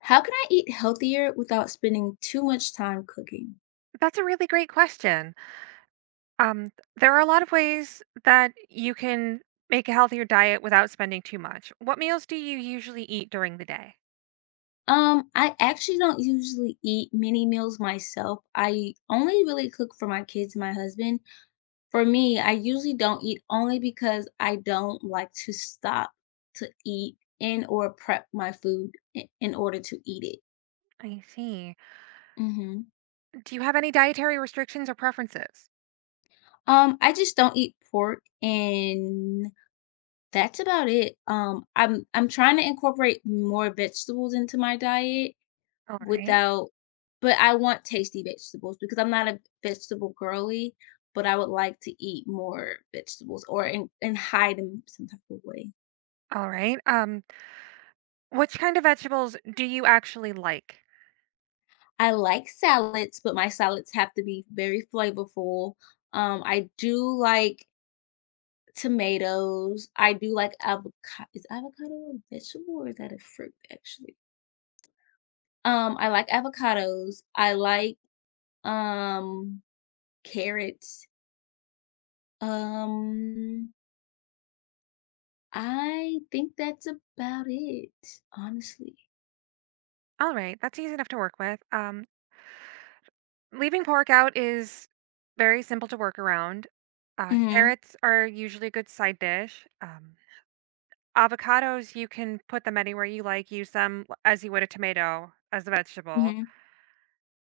How can I eat healthier without spending too much time cooking? That's a really great question. There are a lot of ways that you can make a healthier diet without spending too much. What meals do you usually eat during the day? I actually don't usually eat many meals myself. I only really cook for my kids and my husband. For me, I usually don't eat only because I don't like to stop to eat and or prep my food in order to eat it. I see. hmm Do you have any dietary restrictions or preferences? I just don't eat pork and that's about it. I'm trying to incorporate more vegetables into my diet All right. Without but I want tasty vegetables because I'm not a vegetable girly, but I would like to eat more vegetables or and hide them some type of way. All right. Which kind of vegetables do you actually like? I like salads, but my salads have to be very flavorful. I do like tomatoes. I do like avocado. Is avocado a vegetable or is that a fruit actually? I like avocados. I like um carrots. Um I think that's about it, honestly. All right. That's easy enough to work with. Leaving pork out is very simple to work around. Mhm. Carrots are usually a good side dish. Avocados, you can put them anywhere you like, use them l as you would a tomato, as a vegetable. Mhm.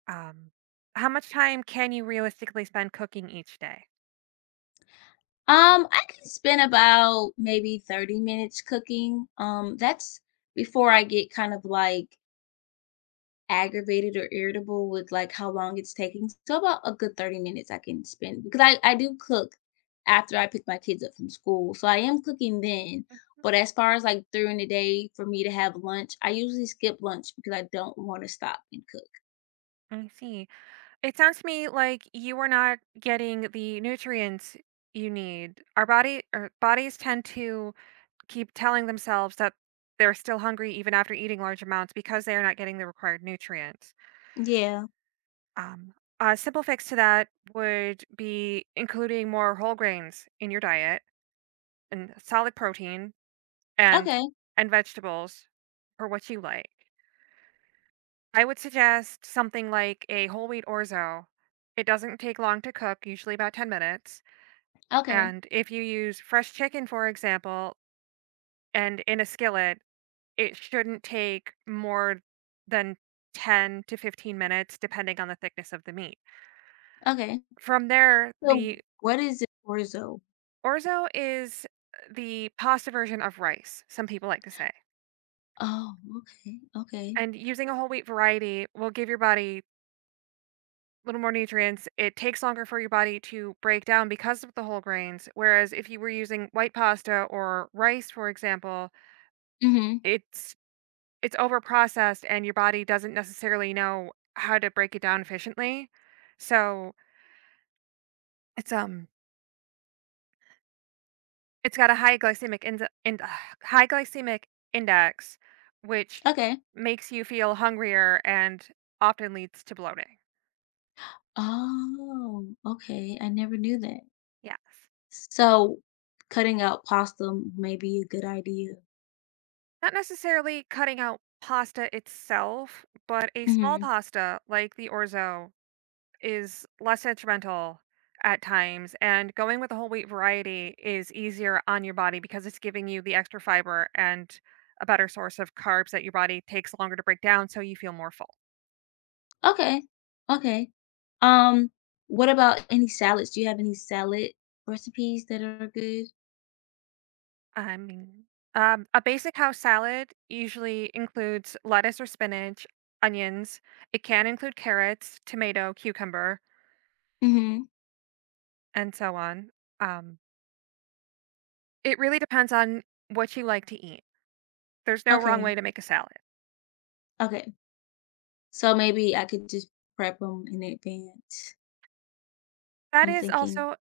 Um, how much time can you realistically spend cooking each day? I can spend about maybe 30 minutes cooking. That's before I get kind of like aggravated or irritable with like how long it's taking. So about a good 30 minutes I can spend because I do cook after I pick my kids up from school. So I am cooking then. Mm, But as far as like during the day for me to have lunch, I usually skip lunch because I don't want to stop and cook. I see. It sounds to me like you are not getting the nutrients you need. Our body or bodies tend to keep telling themselves that they're still hungry even after eating large amounts because they are not getting the required nutrients. Yeah. Um, a simple fix to that would be including more whole grains in your diet and solid protein and Okay. and vegetables for what you like. I would suggest something like a whole wheat orzo. It doesn't take long to cook, usually about 10 minutes. Okay. And if you use fresh chicken, for example, and in a skillet, it shouldn't take more than 10 to 15 minutes, depending on the thickness of the meat. Okay. From there, So the what is it orzo? orzo is the pasta version of rice, some people like to say. Oh, okay. Okay. And using a whole wheat variety will give your body a little more nutrients. It takes longer for your body to break down because of the whole grains. Whereas if you were using white pasta or rice, for example, Mhm. it's it's overprocessed and your body doesn't necessarily know how to break it down efficiently. So, it's got a high glycemic in ind high glycemic index, which Okay. makes you feel hungrier and often leads to bloating. Oh, okay. I never knew that. Yes. So cutting out pasta may be a good idea. Not necessarily cutting out pasta itself, but a small Mhm. pasta like the orzo is less detrimental at times, and going with a whole wheat variety is easier on your body because it's giving you the extra fiber and a better source of carbs that your body takes longer to break down so you feel more full. Okay. Okay. Um what about any salads? Do you have any salad recipes that are good? I mean, a basic house salad usually includes lettuce or spinach, onions. It can include carrots, tomato, cucumber, Mhm. and so on. Um, it really depends on what you like to eat. There's no wrong Okay. way to make a salad. Okay. So maybe I could just prep them in advance. That I'm is thinking. also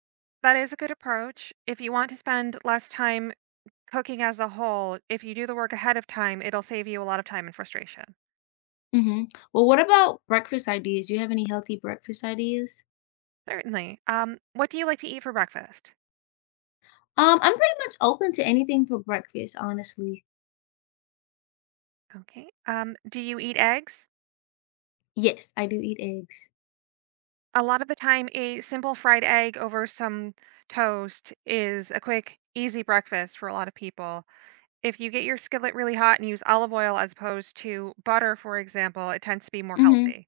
that is a good approach. If you want to spend less time cooking as a whole, if you do the work ahead of time, it'll save you a lot of time and frustration. Mhm. Well, what about breakfast ideas? Do you have any healthy breakfast ideas? Certainly. What do you like to eat for breakfast? I'm pretty much open to anything for breakfast, honestly. Okay. Do you eat eggs? Yes, I do eat eggs. A lot of the time, a simple fried egg over some toast is a quick, easy breakfast for a lot of people. If you get your skillet really hot and use olive oil as opposed to butter, for example, it tends to be more Mhm. healthy.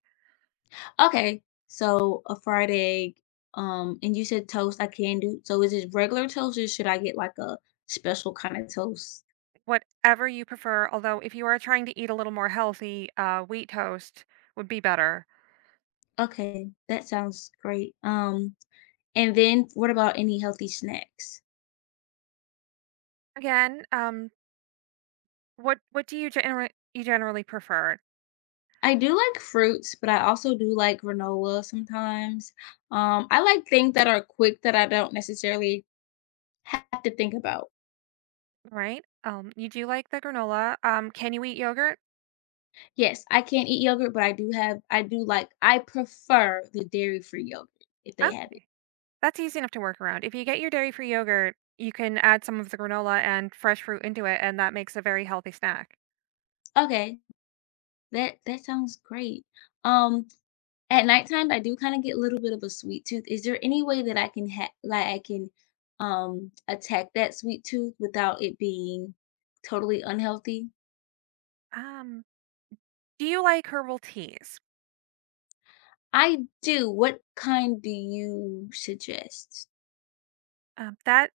Okay. So, a fried egg, and you said toast I can do. So, is it regular toast or should I get like a special kind of toast? Whatever you prefer, although if you are trying to eat a little more healthy, wheat toast would be better. Okay, that sounds great. And then what about any healthy snacks? Again, what do you generally prefer, I do like fruits, but I also do like granola sometimes. I like things that are quick that I don't necessarily have to think about. right? You do like the granola. Can you eat yogurt? Yes, I can't eat yogurt, but I do have I do like I prefer the dairy-free yogurt if they Oh, have it. that's easy enough to work around. If you get your dairy-free yogurt, you can add some of the granola and fresh fruit into it, and that makes a very healthy snack. Okay, that sounds great. Um, at nighttime I do kind of get a little bit of a sweet tooth. Is there any way that I can like I can attack that sweet tooth without it being totally unhealthy? Um, do you like herbal teas? I do. What kind do you suggest? That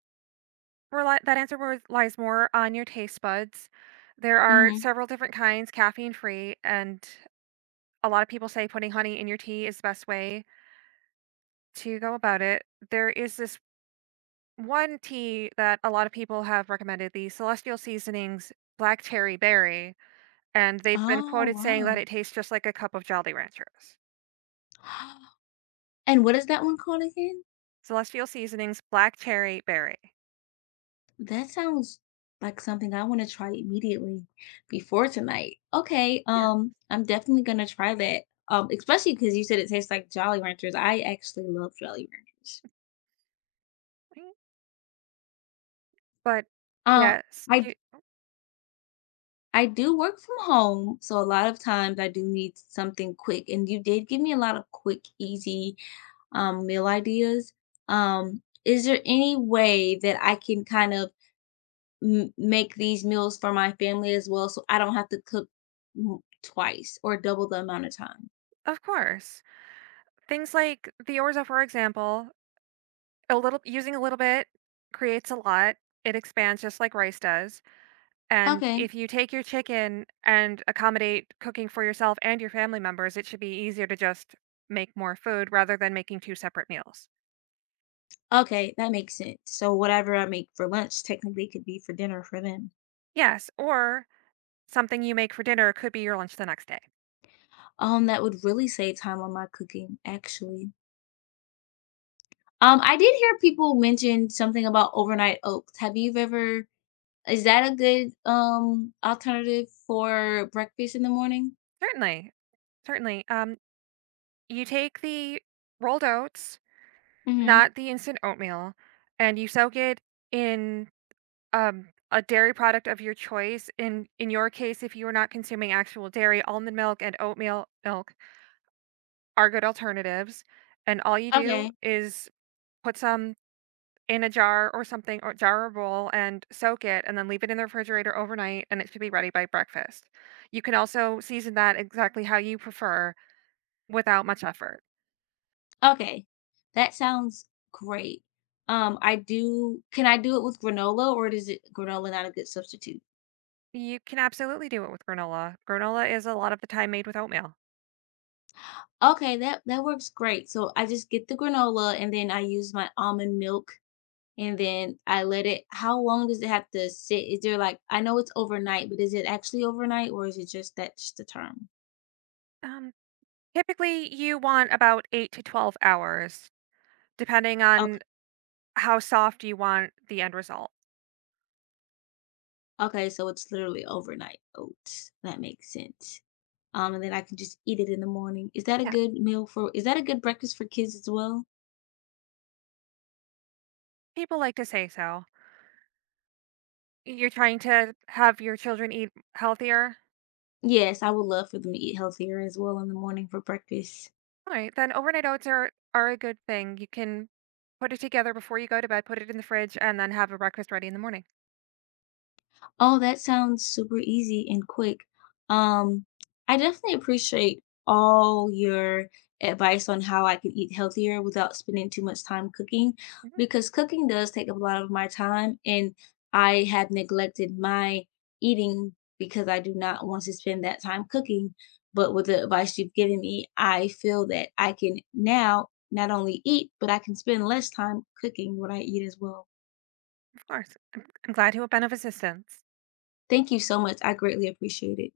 Reli that answer wer lies more on your taste buds. There are Mhm. several different kinds caffeine free, and a lot of people say putting honey in your tea is the best way to go about it. There is this one tea that a lot of people have recommended, the Celestial Seasonings Black Cherry Berry, and they've been Oh, quoted saying that wow. it tastes just like a cup of Jolly Ranchers. And what is that one called again? Celestial Seasonings Black Cherry Berry. That sounds like something I wanna try immediately before tonight. Okay, Yeah. I'm definitely gonna try that, especially because you said it tastes like Jolly Ranchers. I actually love Jolly Ranchers. Mhm. But Uh, yes, I y do work from home, so a lot of times I do need something quick, and you did give me a lot of quick, easy meal ideas. Is there any way that I can kind of make these meals for my family as well so I don't have to cook twice or double the amount of time? Of course. Things like the orzo, for example. A little using a little bit creates a lot. It expands just like rice does, and Okay. if you take your chicken and accommodate cooking for yourself and your family members, it should be easier to just make more food rather than making two separate meals. Okay, that makes sense. So whatever I make for lunch technically could be for dinner for them. Yes, or something you make for dinner could be your lunch the next day. That would really save time on my cooking, actually. I did hear people mention something about overnight oats. Have you ever is that a good alternative for breakfast in the morning? Certainly, certainly. You take the rolled oats, Mm-hmm. not the instant oatmeal, and you soak it in a dairy product of your choice. In your case, if you are not consuming actual dairy, almond milk and oatmeal milk are good alternatives. And all you do Okay, is put some in a jar or something, or jar or bowl, and soak it and then leave it in the refrigerator overnight, and it should be ready by breakfast. You can also season that exactly how you prefer without much effort. okay. That sounds great. I do can I do it with granola or is it granola not a good substitute? You can absolutely do it with granola. Granola is a lot of the time made with oatmeal. Okay, that works great. So I just get the granola and then I use my almond milk and then I let it how long does it have to sit? Is there like I know it's overnight, but is it actually overnight or is it just that's just the term? Um, typically you want about 8 to 12 hours, depending on Okay. how soft you want the end result. Okay, so it's literally overnight oats. That makes sense. And then I can just eat it in the morning. Yeah, Is that a good breakfast for kids as well? people like to say so. You're trying to have your children eat healthier? Yes, I would love for them to eat healthier as well in the morning for breakfast. Alright, then overnight oats are a good thing. You can put it together before you go to bed, put it in the fridge, and then have a breakfast ready in the morning. Oh, that sounds super easy and quick. Um, I definitely appreciate all your advice on how I can eat healthier without spending too much time cooking Mhm, because cooking does take up a lot of my time and I had neglected my eating because I do not want to spend that time cooking. But with the advice you've given me, I feel that I can now not only eat, but I can spend less time cooking what I eat as well. of course. I'm glad to have been of assistance. Thank you so much. I greatly appreciate it.